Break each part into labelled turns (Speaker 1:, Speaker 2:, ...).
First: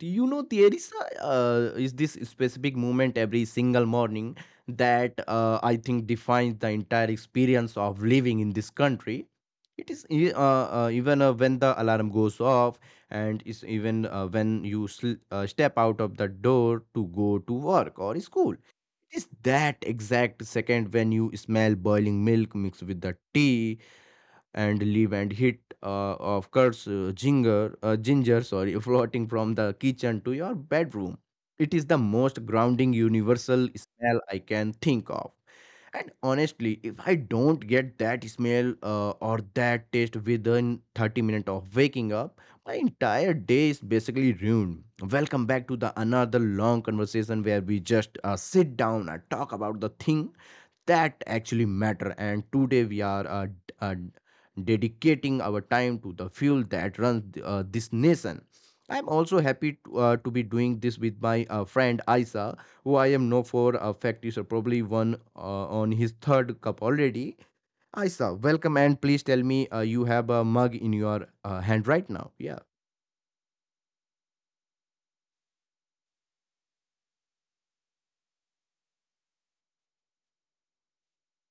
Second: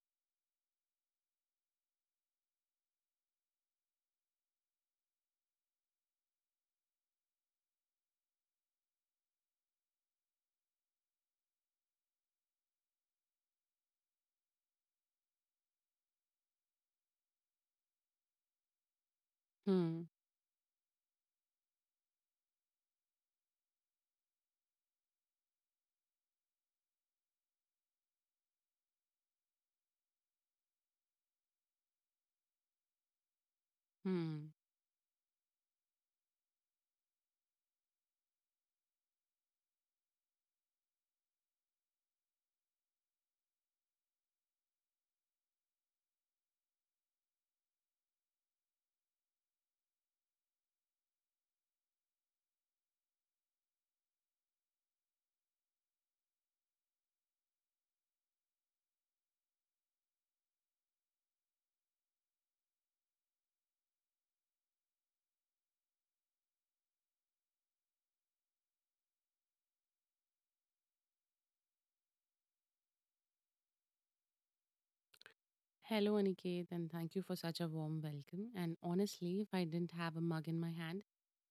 Speaker 1: There is this specific moment every single morning that I think defines the entire experience of living in this country. It is even when the alarm goes off, and it's even when you step out of the door to go to work or school. It is that
Speaker 2: Hmm.
Speaker 1: exact second when you smell boiling milk mixed with the tea and leave and hit of course ginger sorry, floating from the kitchen to your bedroom. It is the most grounding universal smell I
Speaker 2: Hmm.
Speaker 1: can think of. And honestly, if I don't get that smell or that taste within 30 minutes of waking up, my entire day is basically ruined. Welcome back to the another long conversation where we just sit down and talk about the thing that actually matter. And today we are dedicating our time to the fuel that runs this nation. I'm also happy to be doing this with my friend Isa, who I am know for a fact is probably one on his third cup already. Isa, welcome, and please tell me you have a mug in your hand right now. Yeah.
Speaker 2: Hello, Aniket, and thank you for such a warm welcome. And honestly, if I didn't have a mug in my hand,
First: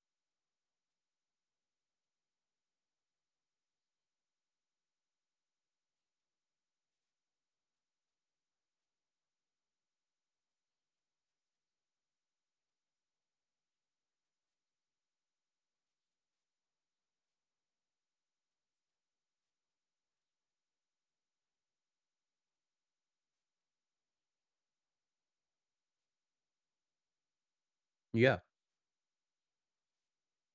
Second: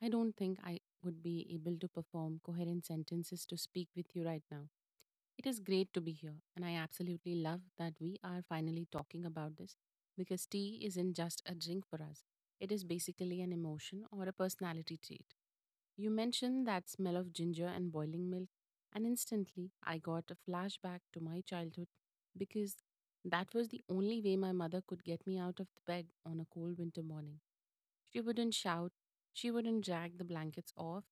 Speaker 2: I don't think I would be able to perform coherent sentences to speak with you right now. It is great to be here, and I absolutely love that we are finally talking about this because tea isn't just a drink for us, it is basically an emotion or a personality trait. You mentioned that smell of ginger and boiling milk, and instantly I got a flashback to my childhood because that was the only way my mother could get me out of the bed on a cold winter morning. She wouldn't shout,
Speaker 1: Yeah.
Speaker 2: she wouldn't drag the blankets off,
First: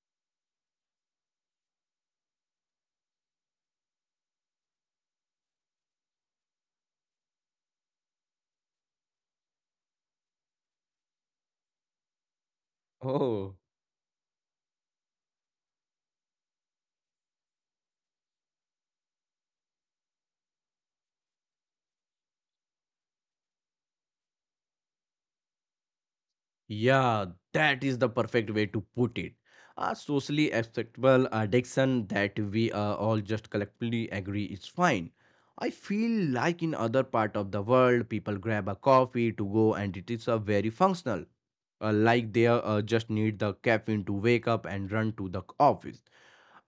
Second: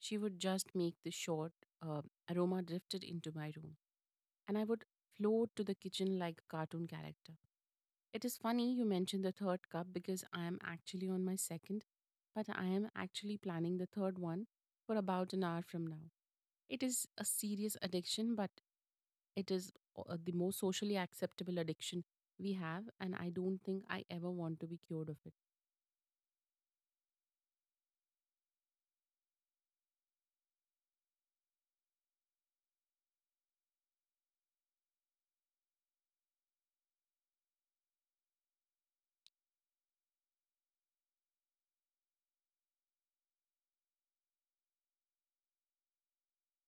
Speaker 2: she would just make the short uh, aroma drifted into my room, and I would float to the kitchen like a cartoon character. It is funny you mentioned the third cup because I am actually on my second, but I am actually
Speaker 1: Oh.
Speaker 2: planning the third one for about an hour from now. It is a serious addiction, but it is the most socially acceptable addiction we have, and I don't think I ever want to be cured of it.
Speaker 1: Yeah, that is the perfect way to put it. A socially acceptable addiction that we all just collectively agree is fine. I feel like in other part of the world, people grab a coffee to go, and it is a very functional. Like they just need the caffeine to wake up and run to the office.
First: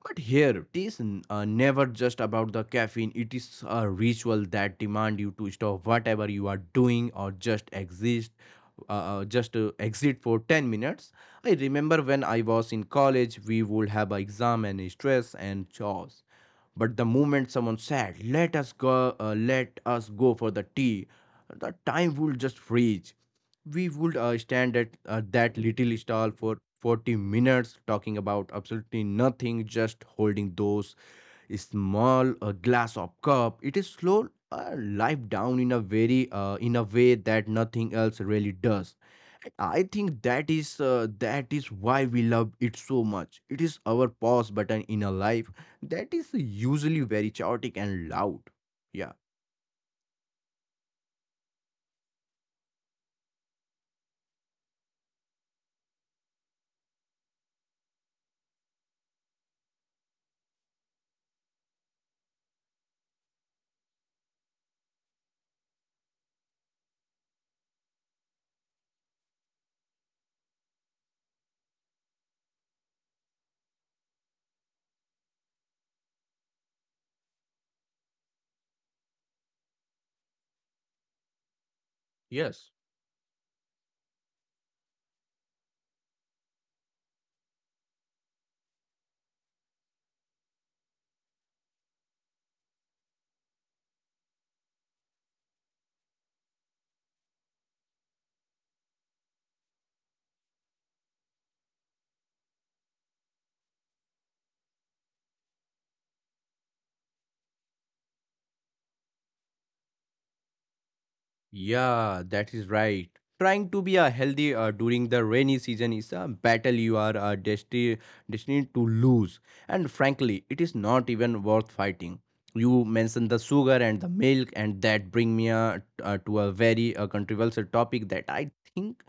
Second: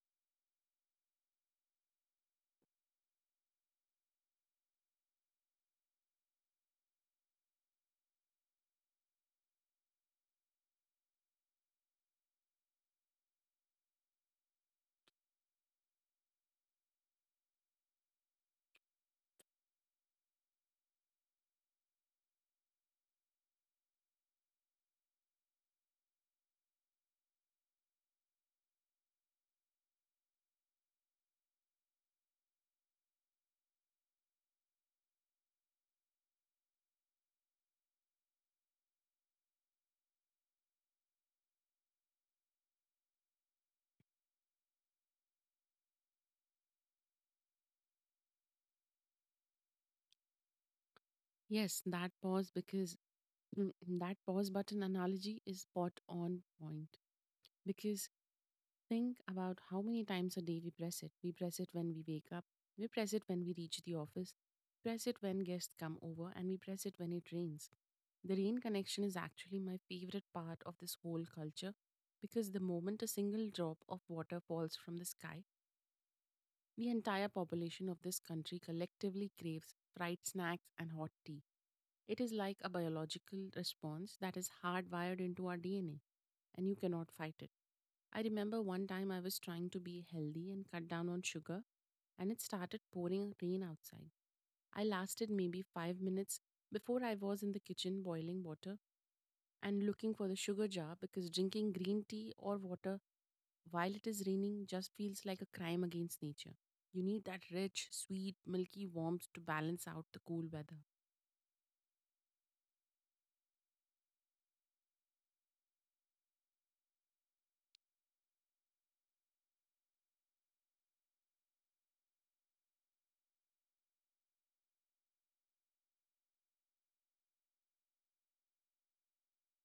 Speaker 1: But here, it is never just about the caffeine. It is a ritual that demand you to stop whatever you are doing or just exist, just exit for 10 minutes. I remember when I was in college, we would have a exam and stress and chores. But the moment someone said, let us go for the tea," the time would just freeze. We would stand at that little stall for 40 minutes talking about absolutely nothing, just holding those small a glass of cup. It is slow life down in a very in a way that nothing else really does. And I think that is why we love it so much. It is our pause button in a life that is usually very chaotic and loud. Yeah.
Speaker 2: Yes, Mm, that pause button analogy is spot on point because think about how many times a day we press it. We press it when we wake up, we press it when we reach the office, press it when guests come over, and we press it when it rains. The rain connection is actually my favorite part of this whole culture because the moment a single drop of water falls from the sky, the entire population of this country collectively craves fried snacks and hot tea. It is like a
Speaker 1: Yes.
Speaker 2: biological response that is hardwired into our DNA, and you cannot fight it. I remember one time I was trying to be healthy and cut down on sugar, and it started pouring rain outside. I lasted maybe 5 minutes before I was in the kitchen boiling water and looking for the sugar jar because drinking green tea or water while it is raining just feels like a crime against nature. You need that rich, sweet, milky warmth to balance out the cool weather.
Speaker 1: Yeah, that is right. Trying to be healthy during the rainy season is a battle you are destined to lose. And frankly, it is not even worth fighting. You mentioned the sugar and the milk, and that bring me to a very controversial topic that I think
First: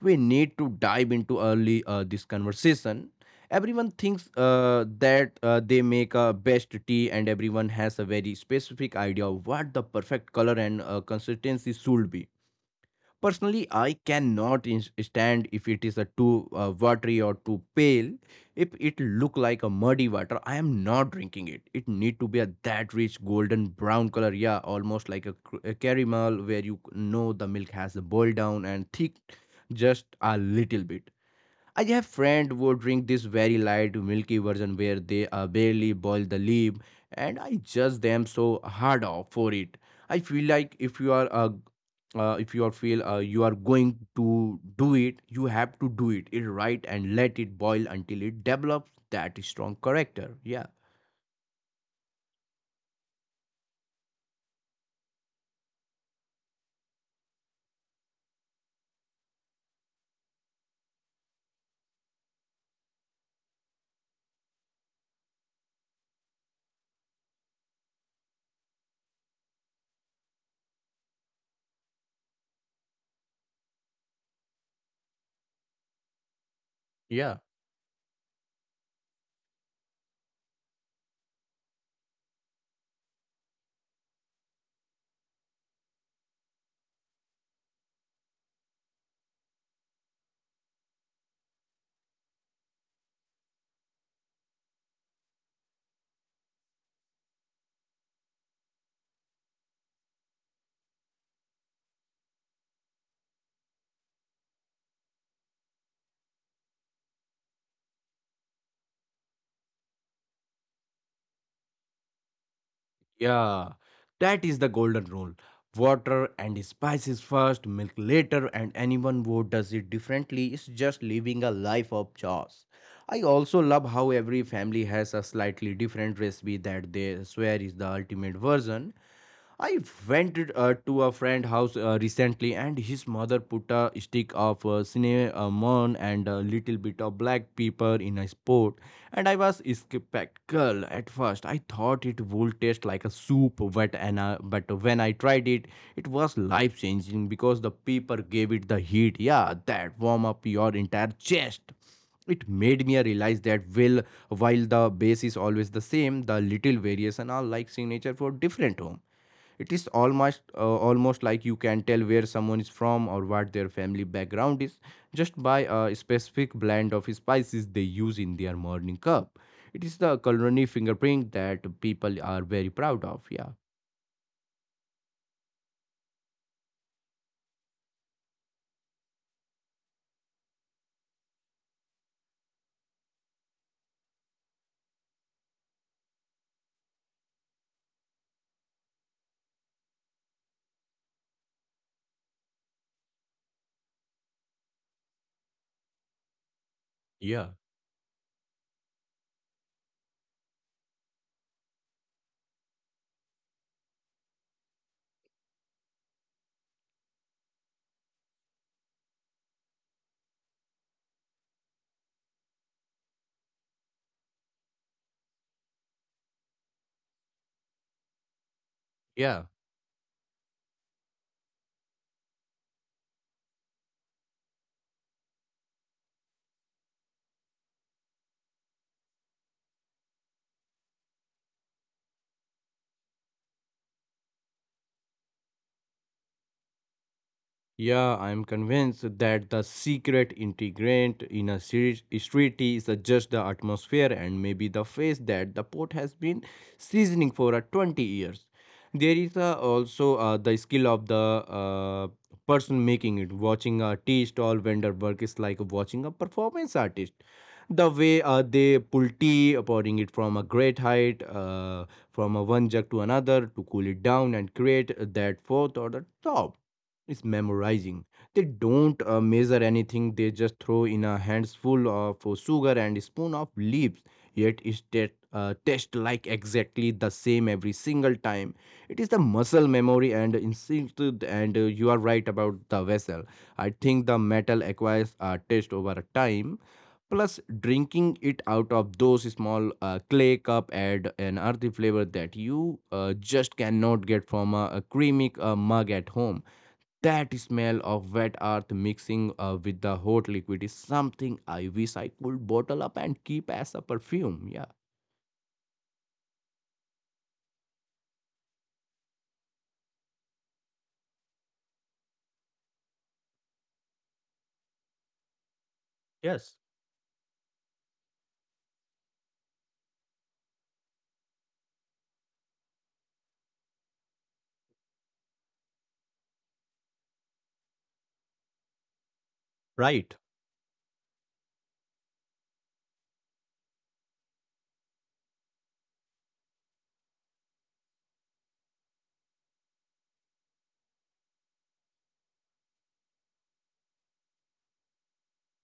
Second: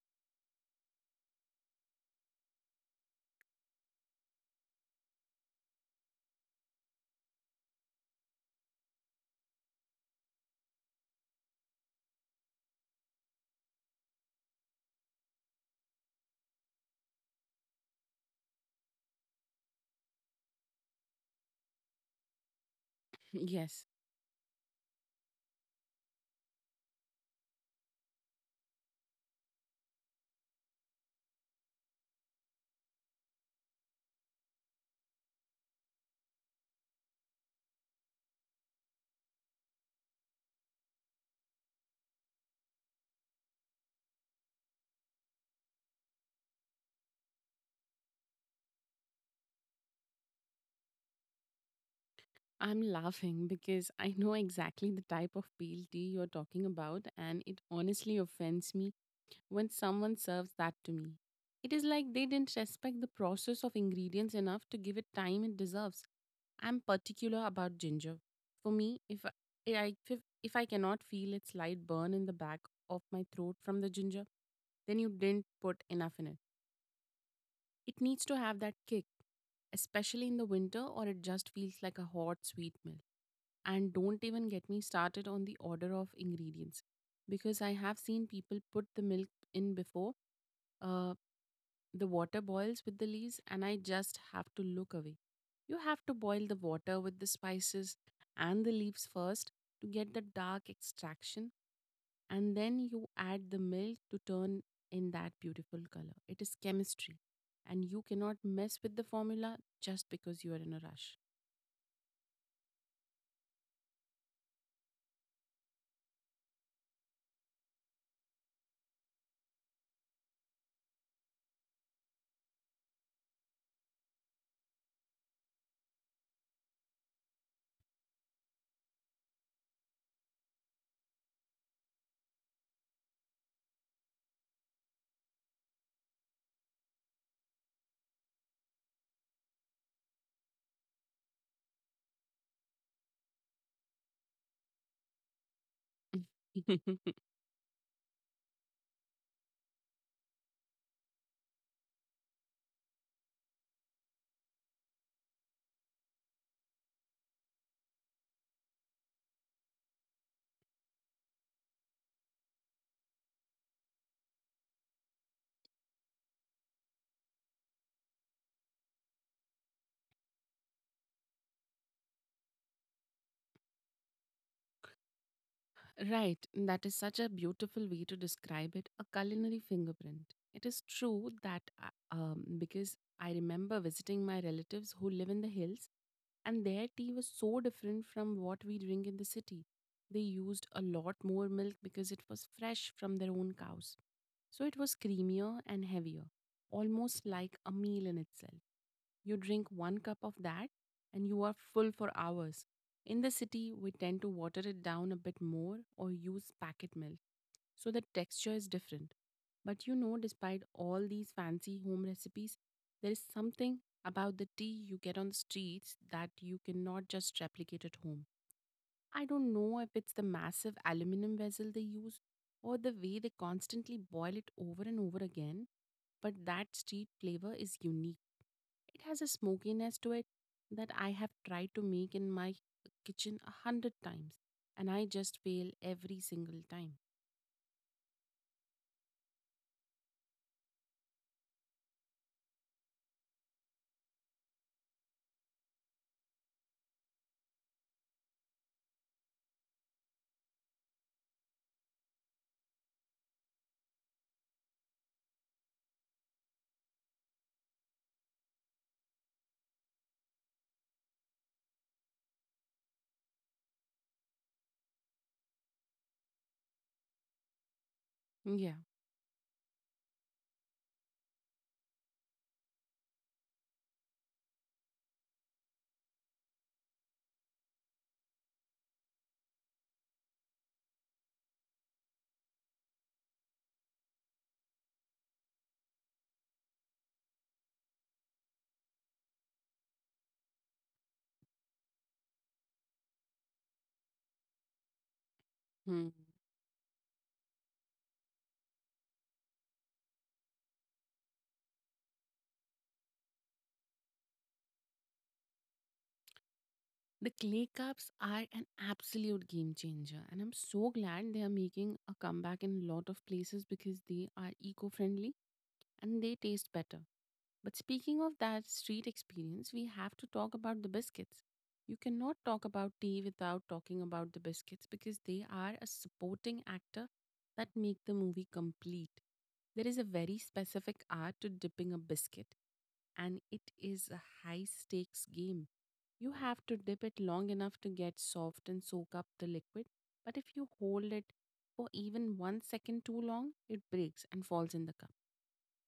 Speaker 1: we need to dive into early this conversation. Everyone thinks that they make a best tea, and everyone has a very specific idea of what the perfect color and consistency should be. Personally, I cannot stand if it is a too watery or too pale. If it look like a muddy water, I am not drinking it. It need to be a that rich
Speaker 2: Yes,
Speaker 1: golden brown color, yeah, almost like a caramel where you know the milk has boiled down and thick just a little bit. I have friend who drink this very light milky version where they barely boil the leaf, and I judge them so hard off for it. I feel like if you are feel you are going to do it, you have to do it, it right and let it boil until it develops that strong character. Yeah,
Speaker 2: I'm laughing because I know exactly the type of pale tea you're talking about, and it honestly offends me when someone serves that to me. It is like they didn't respect the process of ingredients enough to give it time it deserves. I'm particular about ginger. For me, if I cannot feel its light burn in the back of my throat from the ginger, then you didn't put enough in it. It
Speaker 1: yeah.
Speaker 2: needs to have that kick, especially in the winter, or it just feels like a hot sweet meal. And don't even get me started on the order of ingredients because I have seen people put the milk in before uh, the water boils with the leaves, and I just have to look away. You have to boil the water with the spices and the leaves first to get the dark extraction, and then you add the milk to turn in that beautiful color. It is chemistry, and you cannot mess with the formula just because you are in a rush.
Speaker 1: Yeah, that is the golden rule. Water and spices first, milk later, and anyone who does it differently is just living a life of chores. I also love how every family has a slightly different recipe that they swear is the ultimate version. I went to a friend's house recently, and his mother put a stick of cinnamon and a little bit of black pepper in a pot, and I was skeptical at first. I thought it would taste like a soup, but when I tried it, it was life changing because the pepper gave it the heat. Yeah, that warm up your entire chest. It made me realize that, well, while the base is always the same, the little variation are like signature for different home. It is almost almost like you can tell where someone is from or what their family background is just by a specific blend of spices they use in their morning cup. It is the culinary fingerprint that people are very proud of. Yeah.
Speaker 2: Right, that is such a beautiful way to describe it a culinary fingerprint. It is true that because I remember visiting my relatives who live in the hills, and their tea was so different from what we drink in the city. They used a lot more milk because it was fresh from their own cows. So it was creamier and heavier, almost
Speaker 1: Yeah.
Speaker 2: like a meal in itself. You drink one cup of that and you are full for hours. In the city, we tend to water it down a bit more or use packet milk, so the texture is different. But you know, despite all these fancy home recipes, there is something about the tea you get on the streets that you cannot just replicate at home. I don't
Speaker 1: Yeah.
Speaker 2: know if it's the massive aluminum vessel they use or the way they constantly boil it over and over again, but that street flavor is unique. It has a smokiness to it that I have tried to make in my kitchen a hundred times, and I just fail every single time.
Speaker 1: Yeah, I am convinced that the secret ingredient in a street tea is just the atmosphere and maybe the face that the pot has been seasoning for 20 years. There is also the skill of the person making it. Watching a tea stall vendor work is like watching a performance artist. The way they pull tea, pouring it from a great height, from a one jug to another to cool it down and create that fourth or the top, it's memorizing. They
Speaker 2: Yeah.
Speaker 1: don't measure anything. They just throw in a handful of sugar and a spoon of leaves. Yet it tastes like exactly the same every single time. It is the muscle memory and instinct. And you are right about the vessel. I think the metal acquires a taste over a time. Plus, drinking it out of those small clay cup add an earthy flavor that you just cannot get from a creamy
Speaker 2: Hmm.
Speaker 1: mug at home. That smell of wet earth mixing with the hot liquid is something I wish I could bottle up and keep as a perfume. Yeah.
Speaker 2: The clay cups are an absolute game changer, and I'm so glad they are making a comeback in a lot of places because they are eco friendly and they
Speaker 1: Yes.
Speaker 2: taste better. But speaking of that street experience, we have to talk about the biscuits. You cannot talk about tea without talking about the biscuits because they are a supporting actor that make the movie complete. There is a very
Speaker 1: Right.
Speaker 2: specific art to dipping a biscuit and it is a high stakes game. You have to dip it long enough to get soft and soak up the liquid, but if you hold it for even 1 second too long, it breaks and falls in the cup.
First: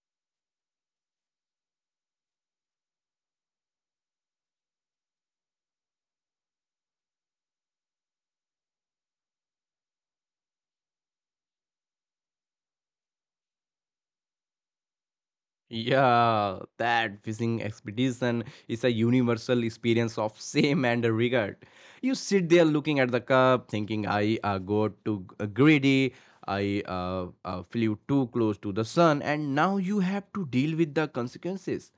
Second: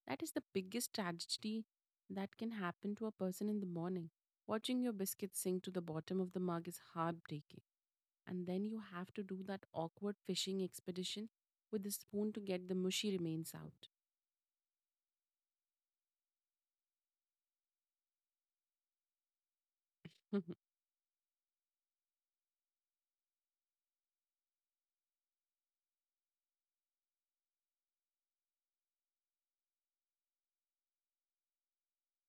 Speaker 2: That is the biggest tragedy that can happen to a person in the morning. Watching your biscuit sink to the bottom of the mug is heartbreaking. And then you have to do that awkward fishing expedition with the spoon to get the mushy remains out.
Speaker 1: Yeah, that fishing expedition is a universal experience of shame and regret. You sit there looking at the cup, thinking, I got too greedy, I flew too close to the sun, and now you have to deal with the consequences.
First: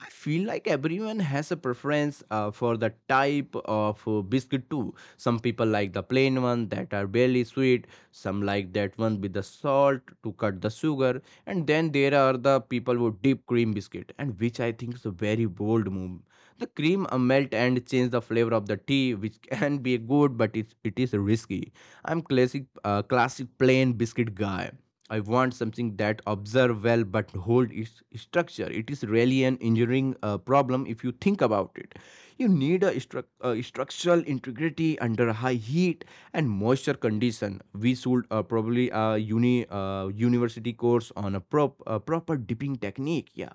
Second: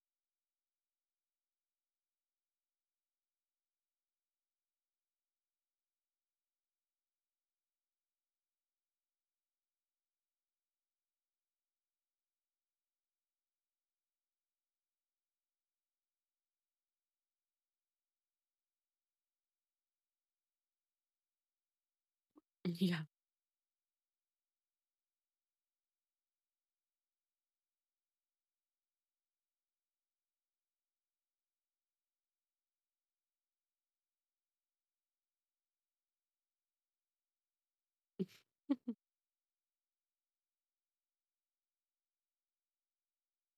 Speaker 1: I feel like everyone has a preference for the type of biscuit too. Some people like the plain one that are barely sweet, some like that one with the salt to cut the sugar, and then there are the people who dip cream biscuit, and which I think is a very bold move. The cream melt and change the flavor of the tea, which can be good, it is risky. I'm
Speaker 2: Yeah.
Speaker 1: classic plain biscuit guy. I want something that observe well but hold its structure. It is really an engineering problem if you think about it. You need a structural integrity under high heat and moisture condition. We should probably university course on a proper dipping technique. Yeah.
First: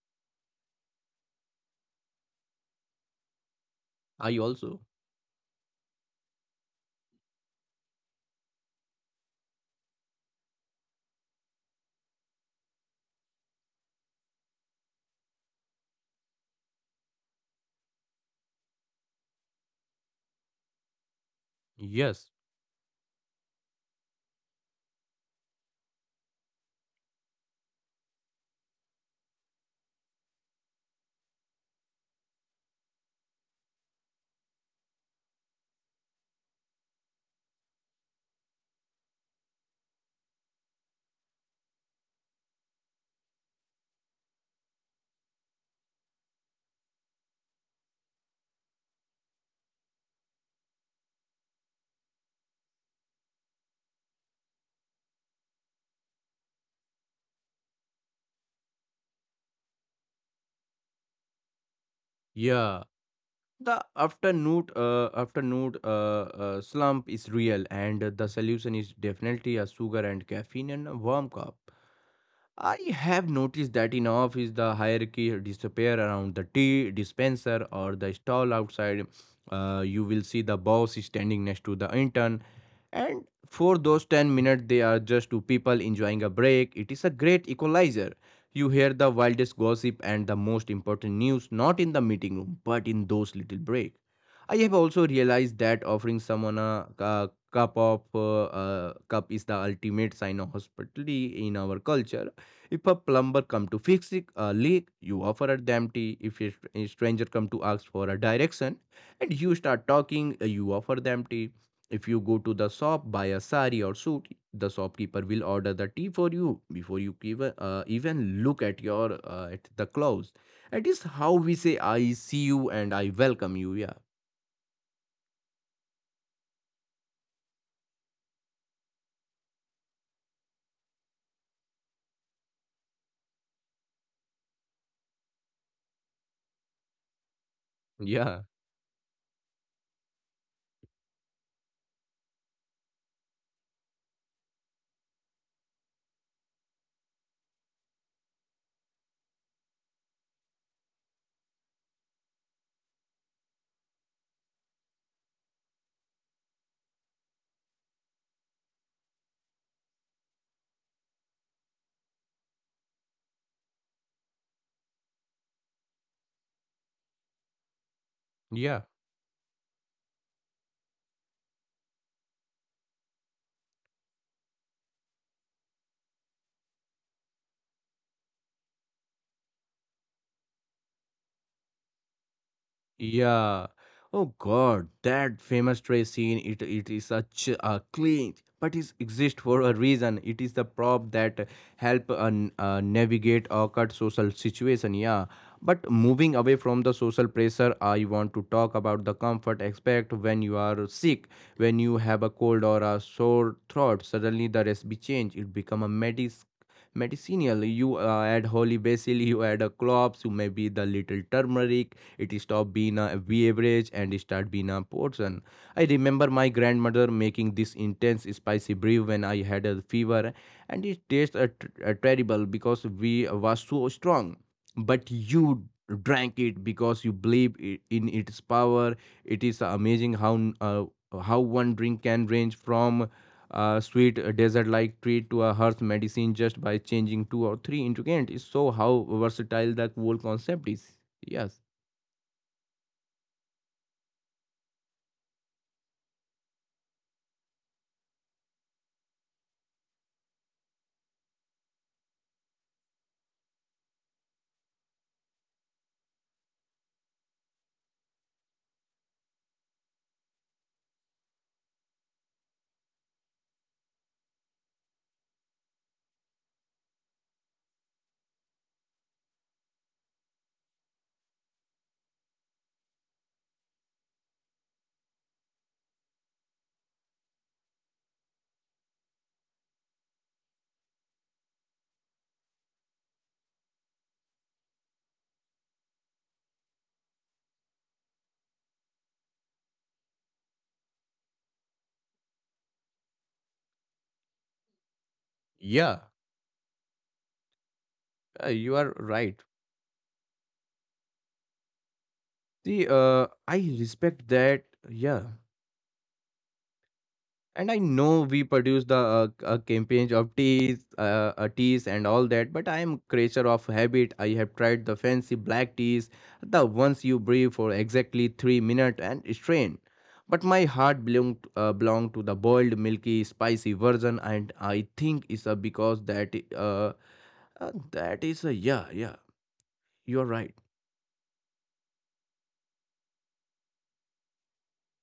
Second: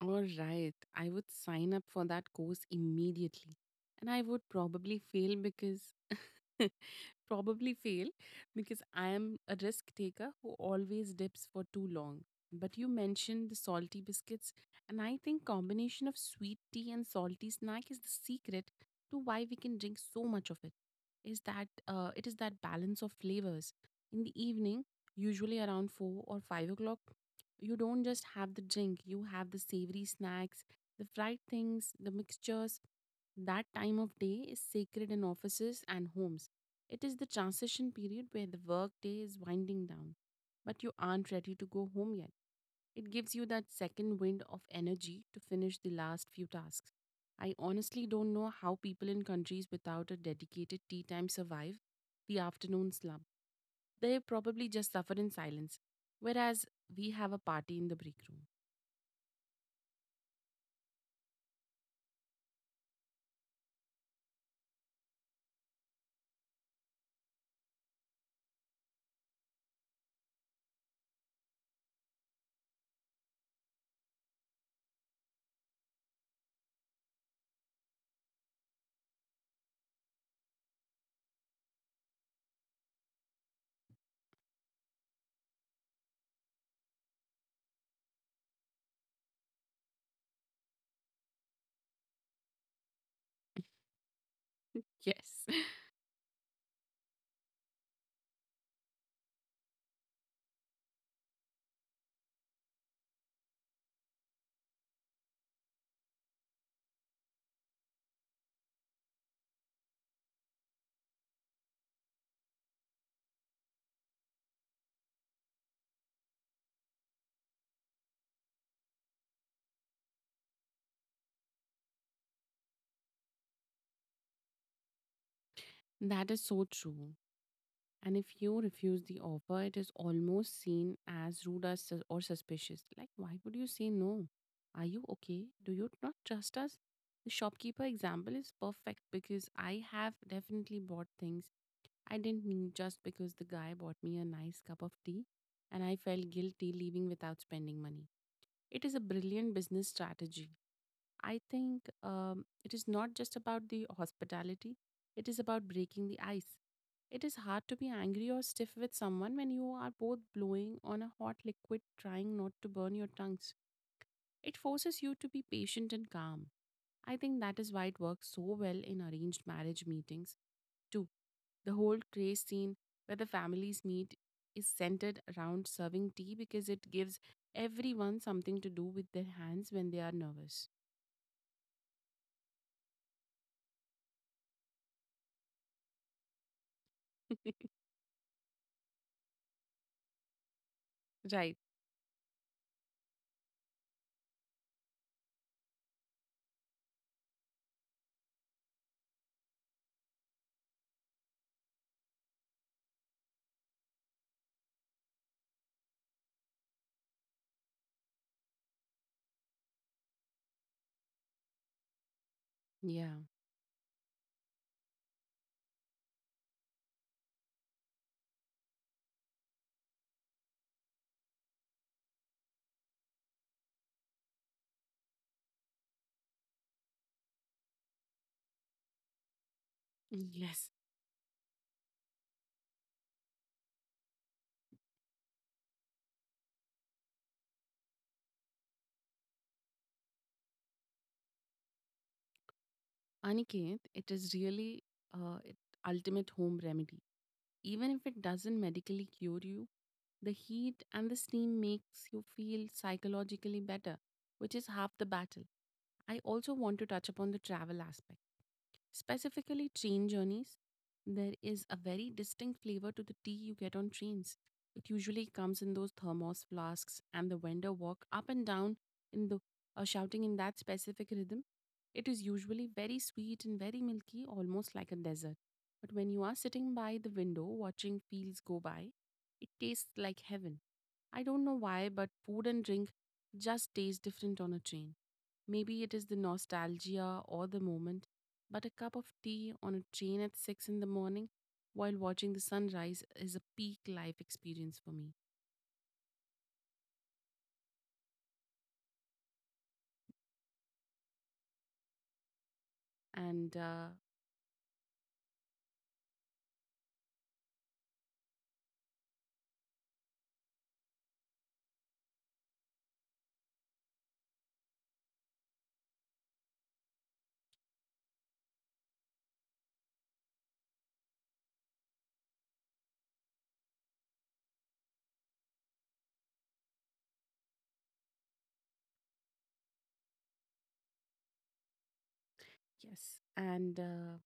Speaker 2: All right, I would sign up for that course immediately. And I
Speaker 1: I
Speaker 2: would
Speaker 1: also.
Speaker 2: probably fail because probably fail because I am a risk taker who always dips for too long. But you mentioned the salty biscuits and I think combination of sweet tea and salty snack is the secret to why we can drink so much of it. Is that It is
Speaker 1: Yes.
Speaker 2: that balance of flavors. In the evening, usually around 4 or 5 o'clock, you don't just have the drink. You have the savory snacks, the fried things, the mixtures. That time of day is sacred in offices and homes. It is the transition period where the work day is winding down, but you aren't ready to go home yet it gives you that second wind of energy to finish the last few tasks. I honestly don't know how people in countries without a dedicated tea time survive the afternoon slump. They probably just suffer in silence, whereas we have a party in the break room.
Speaker 1: Yeah. The afternoon afternoon slump is real, and the solution is definitely a sugar and caffeine and a warm cup. I have noticed that in office the hierarchy disappear around the tea dispenser or the stall outside. You will see the boss standing next to the intern. And for those 10 minutes, they are just two people enjoying a break. It is a great equalizer. You hear the wildest gossip and the most important news not in the meeting room, but in those little breaks. I have also realized that
Speaker 2: Yes.
Speaker 1: offering someone cup of cup is the ultimate sign of hospitality in our culture. If a plumber come to fix a leak, you offer them tea. If a a stranger come to ask for a direction, and you start talking, you offer them tea. If you go to the shop buy a sari or suit, the shopkeeper will order the tea for you before you even look at your at the clothes. It is how we say I see you and I welcome you. Yeah.
Speaker 2: That is so true. And if you refuse the offer, it is almost seen as rude or, or suspicious. Like, why would you say no? Are you okay? Do you not trust us?
Speaker 1: Yeah,
Speaker 2: The shopkeeper example is perfect because I have definitely bought things I didn't need just because the guy bought me a nice cup of tea and I felt guilty leaving without spending money. It is a brilliant business strategy. I think it is not just about the hospitality, it is about breaking the ice. It is hard to be angry or stiff with someone when you are both blowing on a hot liquid trying not to burn your tongues. It forces you to be patient and calm. I think
Speaker 1: yeah.
Speaker 2: that is why it works so well in arranged marriage meetings, too. The whole craze scene where the families meet is centered around serving tea because it gives everyone something to do with their hands when they are nervous.
Speaker 1: Yeah. Oh God, that famous tray scene. It is such a clinch, but it exists for a reason. It is the prop that help
Speaker 2: Right.
Speaker 1: navigate awkward social situation. Yeah. But moving away from the social pressure, I want to talk about the comfort aspect when you are sick, when you have a cold or a sore throat. Suddenly the recipe change. It become a medis medicinal. You add holy basil, you add a cloves, you maybe the little turmeric. It stopped being a beverage and started
Speaker 2: Yeah.
Speaker 1: being a portion. I remember my grandmother making this intense spicy brew when I had a fever, and it tasted terrible because we was so strong. But you drank it because you believe in its power. It is amazing how one drink
Speaker 2: Yes.
Speaker 1: can range from a sweet desert-like treat to a hearth medicine just by changing two or three ingredients. It's so how versatile the whole concept is. Yes.
Speaker 2: Aniket, it is really it ultimate home remedy. Even if it doesn't medically cure you, the heat and the steam makes you feel psychologically better, which is half the battle. I also want to touch upon the travel aspect. Specifically, train journeys, there is a very distinct flavor to the tea you get on trains. It usually comes in those thermos flasks, and the vendor walk up and down in the shouting in that specific rhythm. It is usually very sweet and very milky, almost like a dessert. But when you are sitting by the window watching fields go by, it tastes like heaven. I don't know why, but food and drink just taste different on a train. Maybe it is the nostalgia or the moment, but a cup of tea on a train at 6 in the morning while watching the sunrise is a peak life experience for me.
Speaker 1: Yeah, you are right. See, I
Speaker 2: And
Speaker 1: respect that. Yeah, and I know we produce the campaigns of teas, teas and all that. But I am creature of habit. I have tried the fancy black teas, the ones you breathe for exactly 3 minutes and strain. But my heart belonged to the boiled, milky, spicy version, and I think it's because that that is a yeah, yeah. You are right.
Speaker 2: yes, and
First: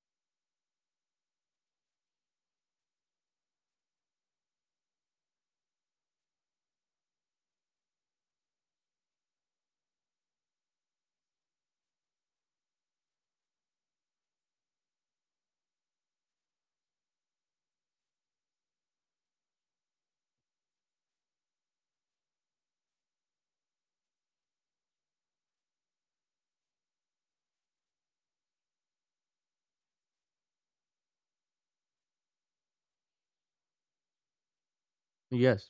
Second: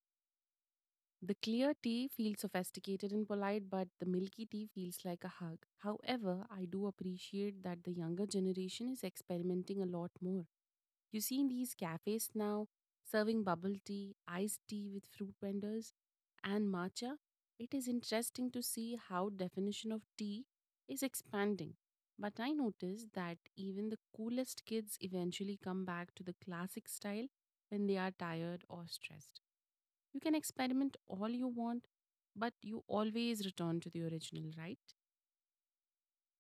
Speaker 2: the clear tea feels sophisticated and polite, but the milky tea feels like a hug. However, I do appreciate that the younger generation is experimenting a lot more. You see in these cafes now serving bubble tea, iced tea with fruit vendors, and matcha. It is interesting to see how definition of tea is expanding. But I notice that even the coolest kids eventually come back to the classic style when they are tired or stressed. You can experiment all you want, but you always return to the original, right?
Speaker 1: Yes.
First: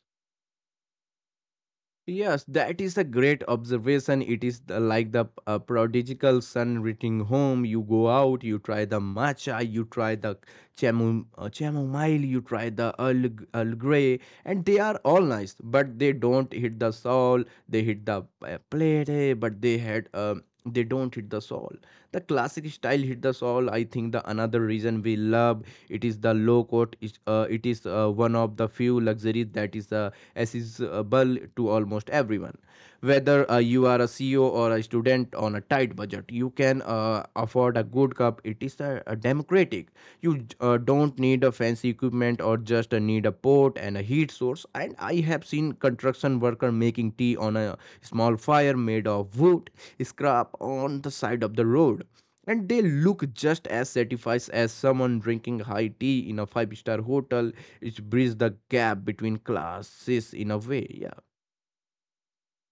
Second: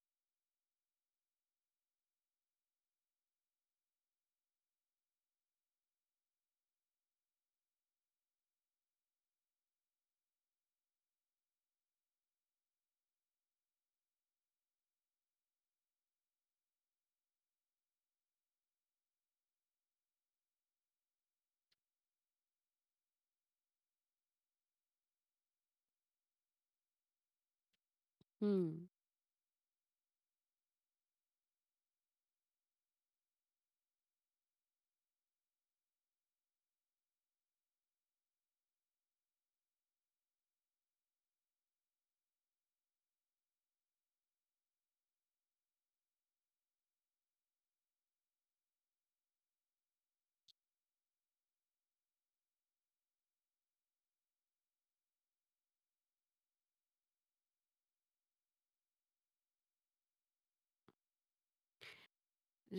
Speaker 1: Yes, that is a great observation. It is the, like the prodigal son returning home. You go out, you try the matcha, you try the chamomile, you try the Earl Grey, and they are all nice, but they don't hit the soul. They hit the plate, eh, but they don't hit the soul. The classic style hit the soul. I think the another reason we love it is the low cost. It is one of the
Speaker 2: Hmm.
Speaker 1: few luxuries that is accessible to almost everyone. Whether you are a CEO or a student on a tight budget, you can afford a good cup. It is democratic. You don't need a fancy equipment or just need a pot and a heat source. And I have seen construction worker making tea on a small fire made of wood scrap on the side of the road, and they look just as satisfied as someone drinking high tea in a five-star hotel. It bridges the gap between classes in a way. Yeah.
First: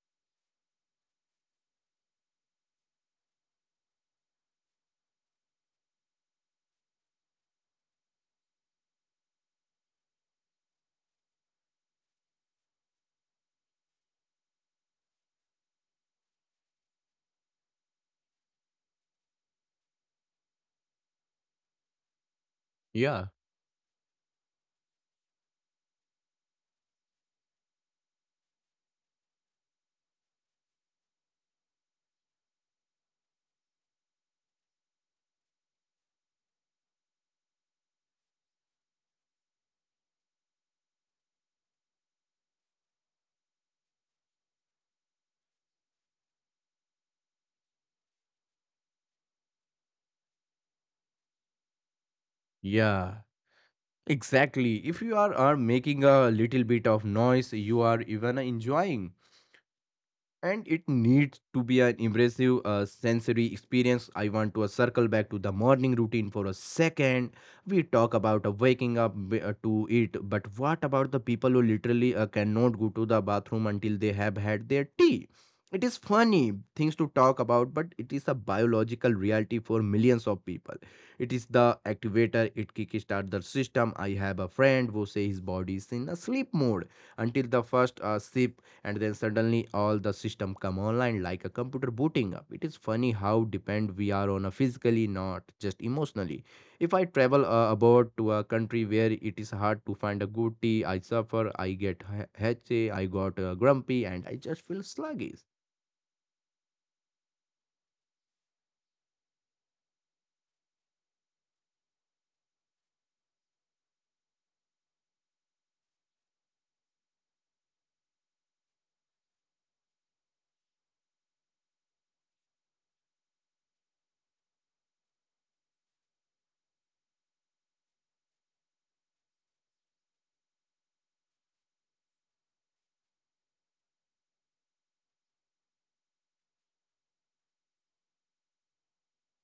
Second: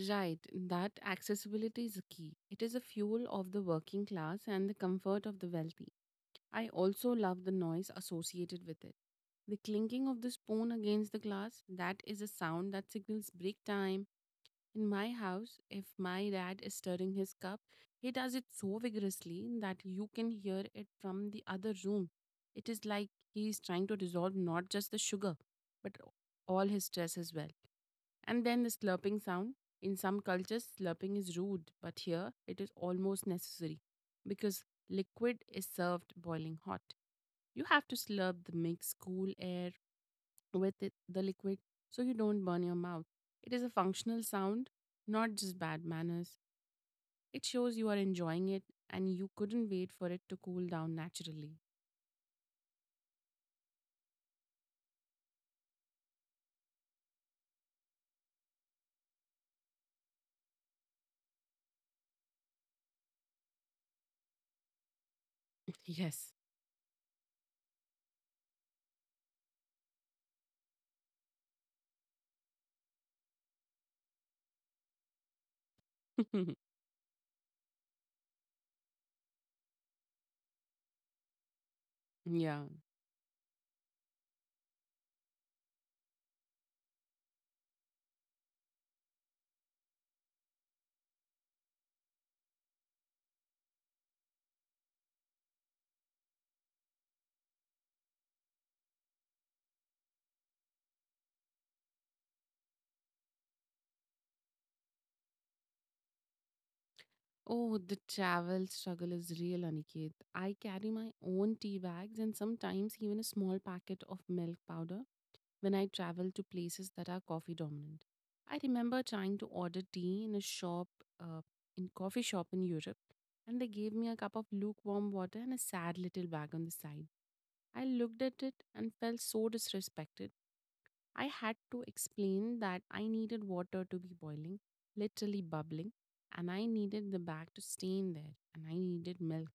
Speaker 2: Right, that accessibility is key. It is a fuel of the working class and the comfort of the wealthy. I also love the noise associated with it. The clinking of the spoon against the glass, that is a sound that signals break time. In my house, if my dad is stirring his cup, he does it so vigorously that you can hear it from the other room. It is like
Speaker 1: Yeah,
Speaker 2: he is trying to dissolve not just the sugar, but all his stress as well. And then the slurping sound. In some cultures, slurping is rude, but here it is almost necessary because liquid is served boiling hot. You have to slurp the mix cool air with it, the liquid so you don't burn your mouth. It is a functional sound, not just bad manners. It shows you are enjoying it and you couldn't wait for it to cool down naturally.
Speaker 1: yeah. Exactly, if you are making a little bit of noise you are even enjoying, and it needs to be an impressive sensory experience. I want to circle back to the morning
Speaker 2: Yes.
Speaker 1: routine for a second. We talk about waking up to eat, but what about the people who literally cannot go to the bathroom until they have had their tea? It is funny things to talk about, but it is a biological reality for millions of people. It is the activator,
Speaker 2: Yeah.
Speaker 1: it kickstart the system. I have a friend who say his body is in a sleep mode until the first sip, and then suddenly all the system come online like a computer booting up. It is funny how depend we are on a physically, not just emotionally. If I travel abroad to a country where it is hard to find a good tea, I suffer, I get headache, I got grumpy, and I just feel sluggish.
Speaker 2: Oh, the travel struggle is real, Aniket. I carry my own tea bags and sometimes even a small packet of milk powder when I travel to places that are coffee dominant. I remember trying to order tea in a shop, uh, in coffee shop in Europe, and they gave me a cup of lukewarm water and a sad little bag on the side. I looked at it and felt so disrespected. I had to explain that I needed water to be boiling, literally bubbling, and I needed the bag to stay in there, and I needed milk.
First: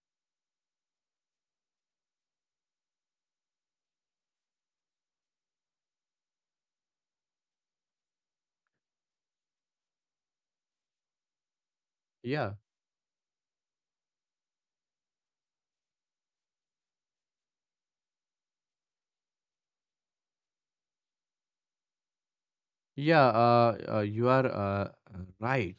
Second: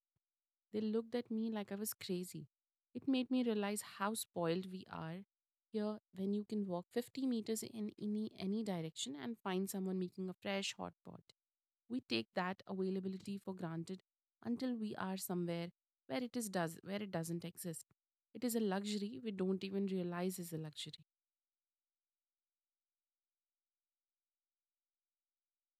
Speaker 2: They looked at me like I was crazy. It made me realize how spoiled we are here when you can walk 50 meters in any direction and find someone making a fresh hot pot. We take
Speaker 1: Yeah.
Speaker 2: that availability for granted until we are somewhere where it is does where it doesn't exist. It is a luxury we don't even realize is a luxury.
Speaker 1: Yeah, you are right.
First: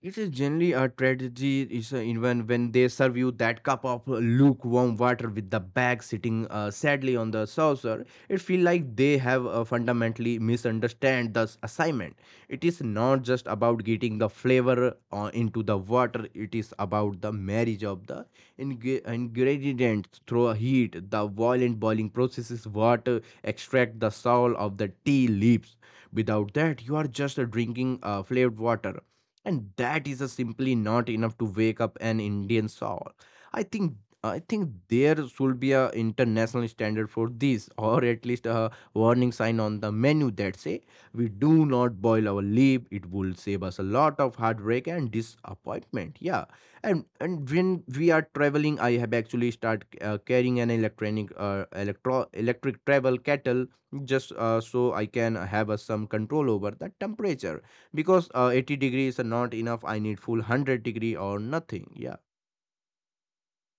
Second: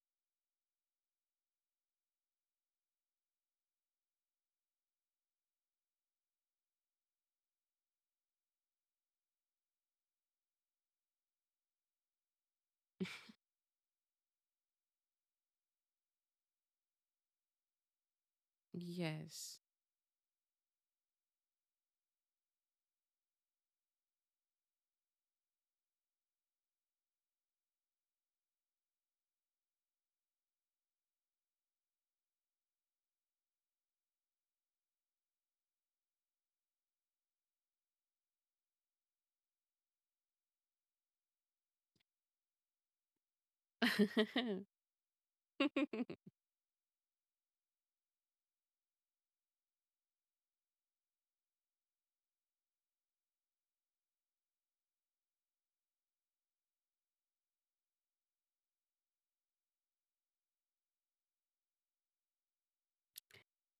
Speaker 1: It is generally a tragedy is in when they serve you that cup of lukewarm water with the bag sitting sadly on the saucer. It feels like they have fundamentally misunderstand the assignment. It is not just about getting the flavor into the water. It is about the marriage of the
Speaker 2: Yes.
Speaker 1: ingredients through heat. The violent boiling processes water extract the soul of the tea leaves. Without that, you are just drinking flavored water, and that is simply not enough to wake up an indian soul. I think I think there should be a international standard for this or at least a warning sign on the menu that say we do not boil our leaf. It will save us a lot of heartbreak and disappointment. Yeah. And when we are traveling I have actually start carrying an electronic electro electric travel kettle, just so I can have some control over the temperature, because 80 degree is not enough, I need full 100 degree or nothing. Yeah.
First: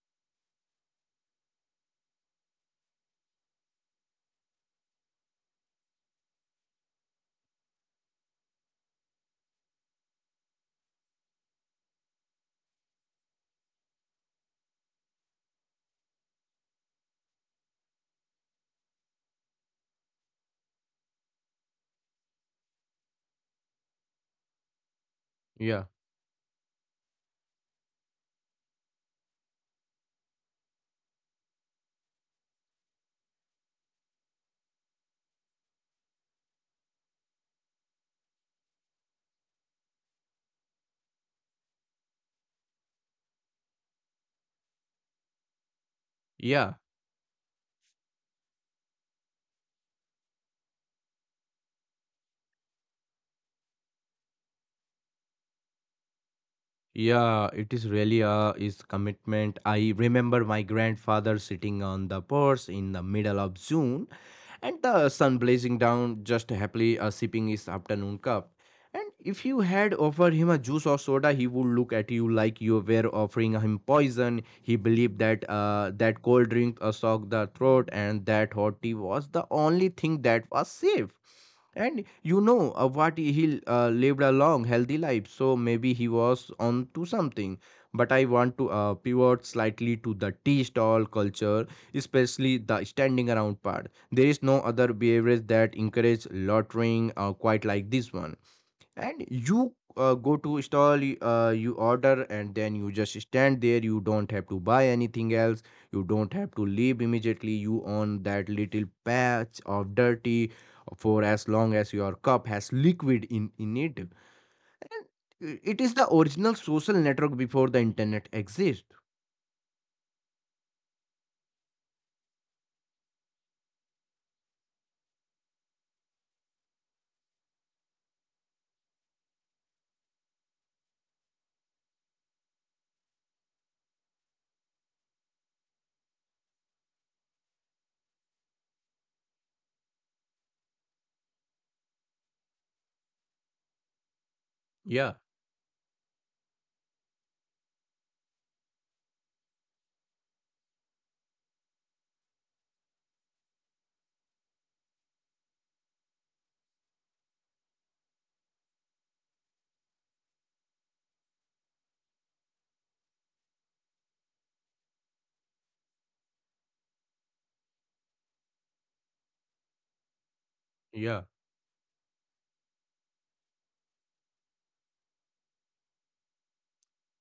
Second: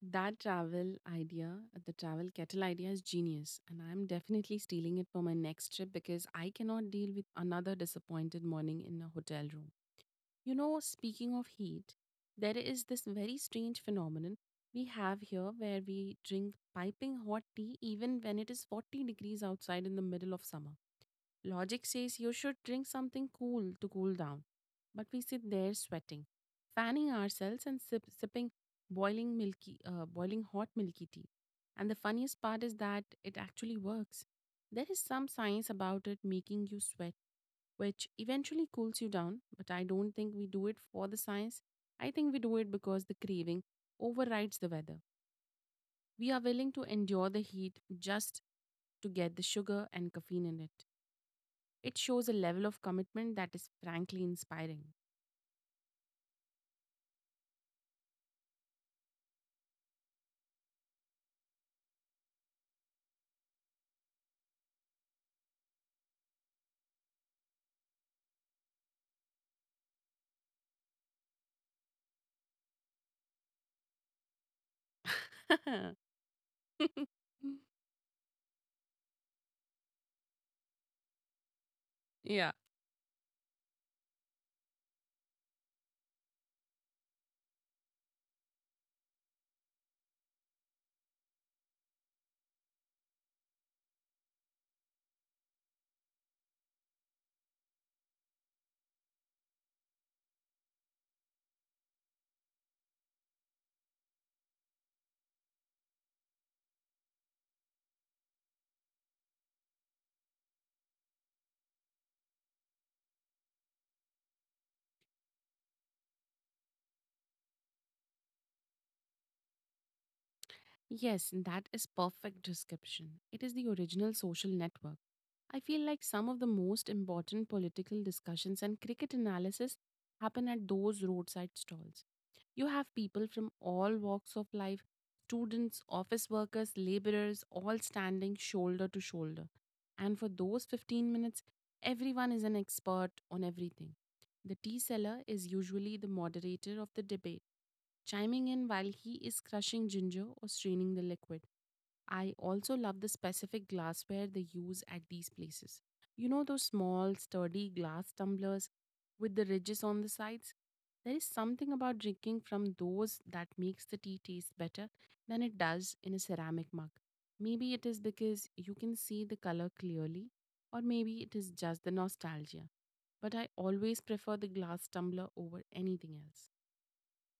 Speaker 2: That travel idea, the travel kettle idea is genius. And I'm definitely stealing it for my next trip because I cannot deal with another disappointed morning in a hotel room. You know, speaking of heat, there is this very strange phenomenon we have here where we drink piping hot tea even when it is 40 degrees outside in the middle of summer. Logic says you should drink something cool to cool down, but we sit there
Speaker 1: Yeah,
Speaker 2: sweating, fanning ourselves and sipping boiling hot milky tea. And the funniest part is that it actually works. There is some science about it making you sweat, which eventually cools you down. But I don't think we do it for the science. I think we do it because the craving overrides the weather. We are
Speaker 1: yeah,
Speaker 2: willing to endure the heat just to get the sugar and caffeine in it. It shows a level of commitment that is frankly inspiring.
Speaker 1: yeah. It is really a is commitment. I remember my grandfather sitting on the porch in the middle of June, and the sun blazing down, just happily sipping his afternoon cup. And if you had offered him a juice or soda, he would look at you like you were offering him poison. He believed that that cold drink soaked the throat, and that hot tea was the only thing that was safe. And you
Speaker 2: Yeah.
Speaker 1: know what, he lived a long, healthy life, so maybe he was on to something. But I want to pivot slightly to the tea stall culture, especially the standing around part. There is no other beverage that encourages loitering quite like this one, and you go to stall, you order and then you just stand there, you don't have to buy anything else, you don't have to leave immediately, you own that little patch of dirty for as long as your cup has liquid in it, and it is the original social network before the internet exists.
Speaker 2: Yes, that is perfect description. It is the original social network. I feel like some of the most important political discussions and cricket analysis happen at those roadside stalls. You have people from all walks of life: students, office workers, laborers, all standing shoulder to shoulder. And for those 15 minutes, everyone is an expert on everything. The tea
Speaker 1: Yeah,
Speaker 2: seller is usually the moderator of the debate, chiming in while he is crushing ginger or straining the liquid. I also love the specific glassware they use at these places. You know those small, sturdy glass tumblers with the ridges on the sides? There is something about drinking from those that makes the tea taste better than it does in a ceramic mug. Maybe it is because you can see the color clearly, or maybe it
Speaker 1: yeah.
Speaker 2: is just the nostalgia. But I always prefer the glass tumbler over anything else.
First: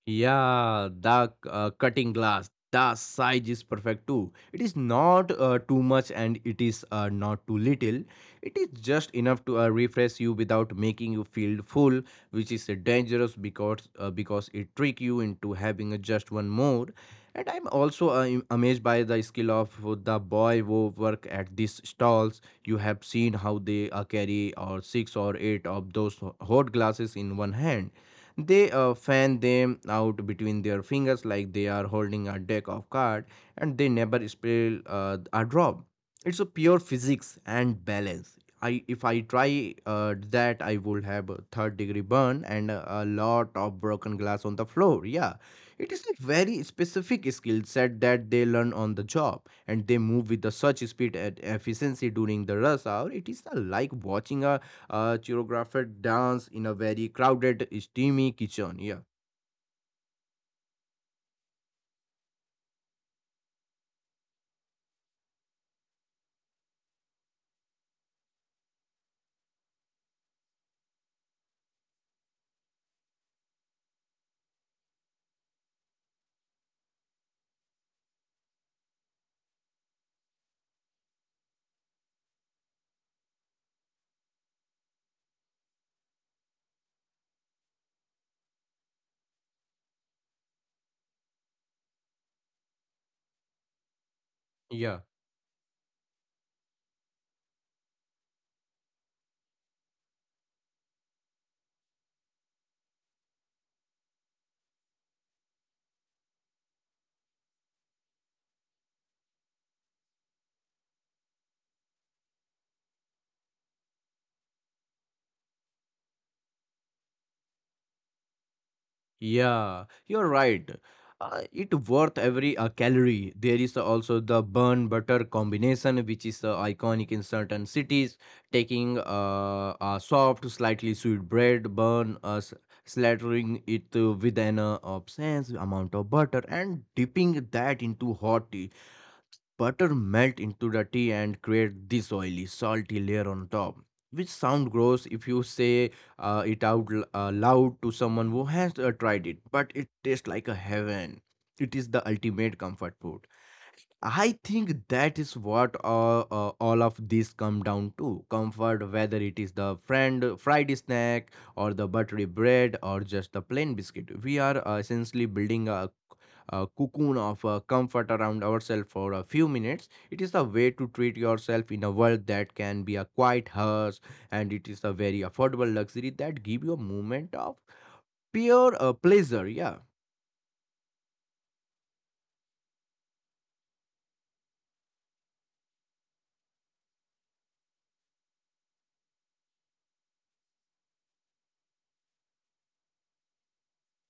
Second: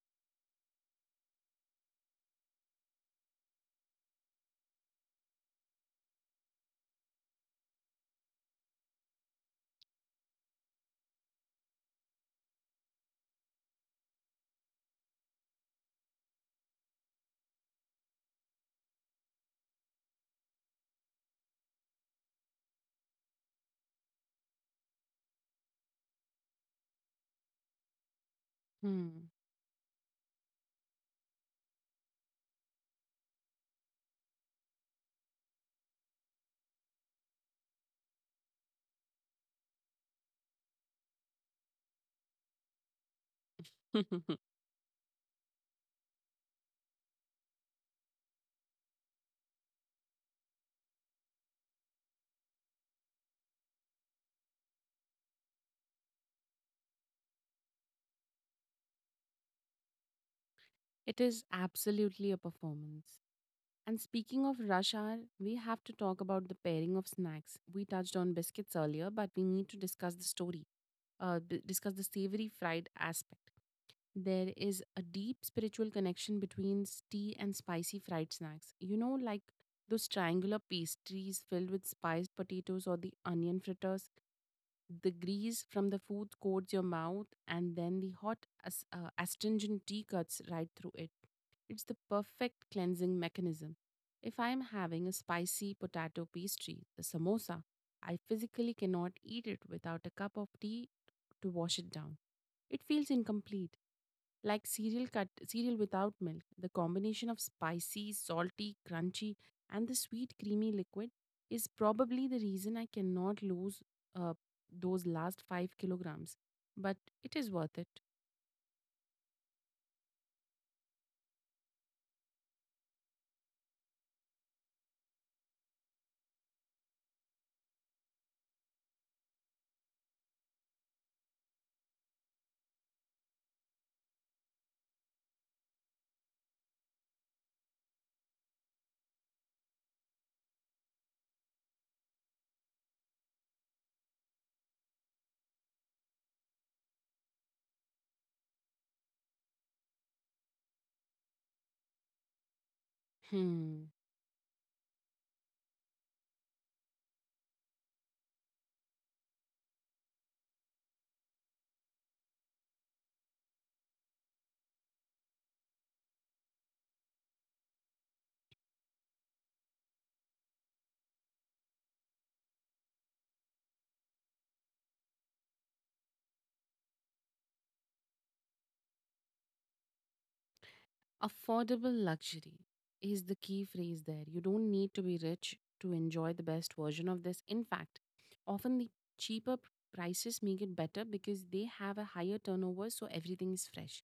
Speaker 1: Yeah, the cutting glass, the size is perfect too. It is not too much and it is not too little. It is just enough to refresh you without making you feel full, which is dangerous because it trick you into having just one more. And I'm also amazed by the skill of the boy who work at these stalls. You have seen how they carry or six or eight of those hot glasses in one hand, they
Speaker 2: Hmm.
Speaker 1: fan them out between their fingers like they are holding a deck of cards, and they never spill a drop. It's a pure physics and balance. I, if I try that, I would have a third degree burn and a lot of broken glass on the floor. Yeah, it is a very specific skill set that they learn on the job, and they move with the such speed and efficiency during the rush hour. It is like watching a choreographed dance in a very crowded, steamy kitchen. Yeah.
Speaker 2: It is absolutely a performance. And speaking of rush hour, we have to talk about the pairing of snacks. We touched on biscuits earlier, but we need to discuss the savory fried aspect. There is a deep spiritual connection between tea and spicy fried snacks. You know, like those triangular pastries filled with spiced potatoes or the onion fritters. The grease from the food coats your mouth, and then the astringent tea cuts right through it. It's the perfect cleansing mechanism. If I am
Speaker 1: yeah,
Speaker 2: having a spicy potato pastry, the samosa, I physically cannot eat it without a cup of tea to wash it down. It feels incomplete. Like cereal without milk, the combination of spicy, salty, crunchy, and the sweet creamy liquid is probably the reason I cannot lose uh, those last 5 kilograms. But it is worth it.
Speaker 1: yeah. You're right. It worth every calorie. There is also the bun butter combination, which is iconic in certain cities. Taking a soft, slightly sweet bread bun, slathering it with an obscene amount of butter, and dipping that into hot tea. Butter melt into the tea and create this oily, salty layer on top, which sound gross if you say it out loud to someone who has tried it, but it tastes like a heaven. It is the ultimate comfort food.
Speaker 2: Hmm.
Speaker 1: I think that is what all of this come down to comfort, whether it is the friend fried snack or the buttery bread or just the plain biscuit. We are essentially building a cocoon of comfort around ourselves for a few minutes. It is a way to treat yourself in a world that can be a quiet hearse, and it is a very affordable luxury that give you a moment of pure pleasure. Yeah.
Speaker 2: Affordable luxury is the key phrase there. You don't need to be rich to enjoy the best version of this. In fact, often the cheaper p- prices make it better because they have a higher turnover, so everything is fresh.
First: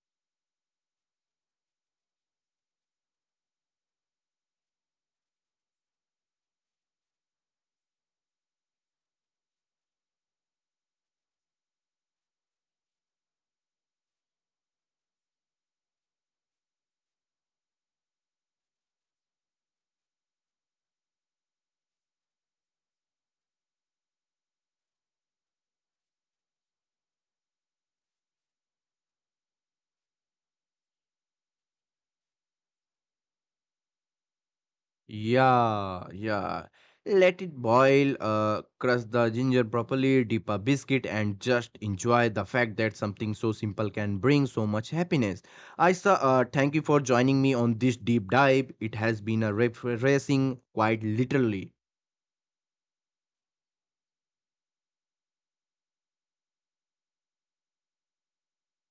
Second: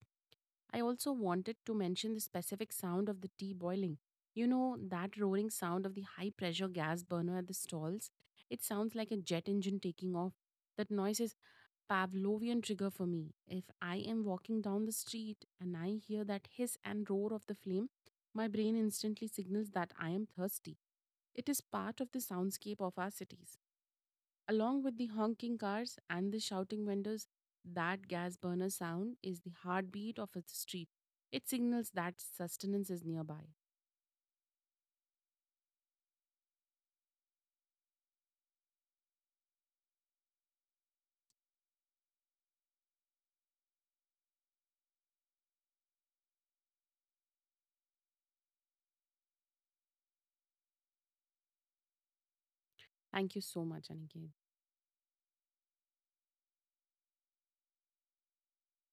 Speaker 2: I also wanted to mention the specific sound of the tea boiling. You know, that roaring sound of the high pressure gas burner at the stalls? It sounds like a jet engine taking off. That noise is Pavlovian trigger for me. If I am walking down the street and I hear that hiss and roar of the flame, my brain instantly signals that I am thirsty. It is part of the soundscape of our cities. Along with the honking cars and the shouting vendors, that gas burner sound is the heartbeat of a street. It signals that sustenance is nearby.
Speaker 1: Yeah, yeah. Let it boil, crush the ginger properly, dip a biscuit, and just enjoy the fact that something so simple can bring so much happiness. Aisa, thank you for joining me on this deep dive. It has been a refreshing, quite literally.
Speaker 2: Thank you so much, Aniket.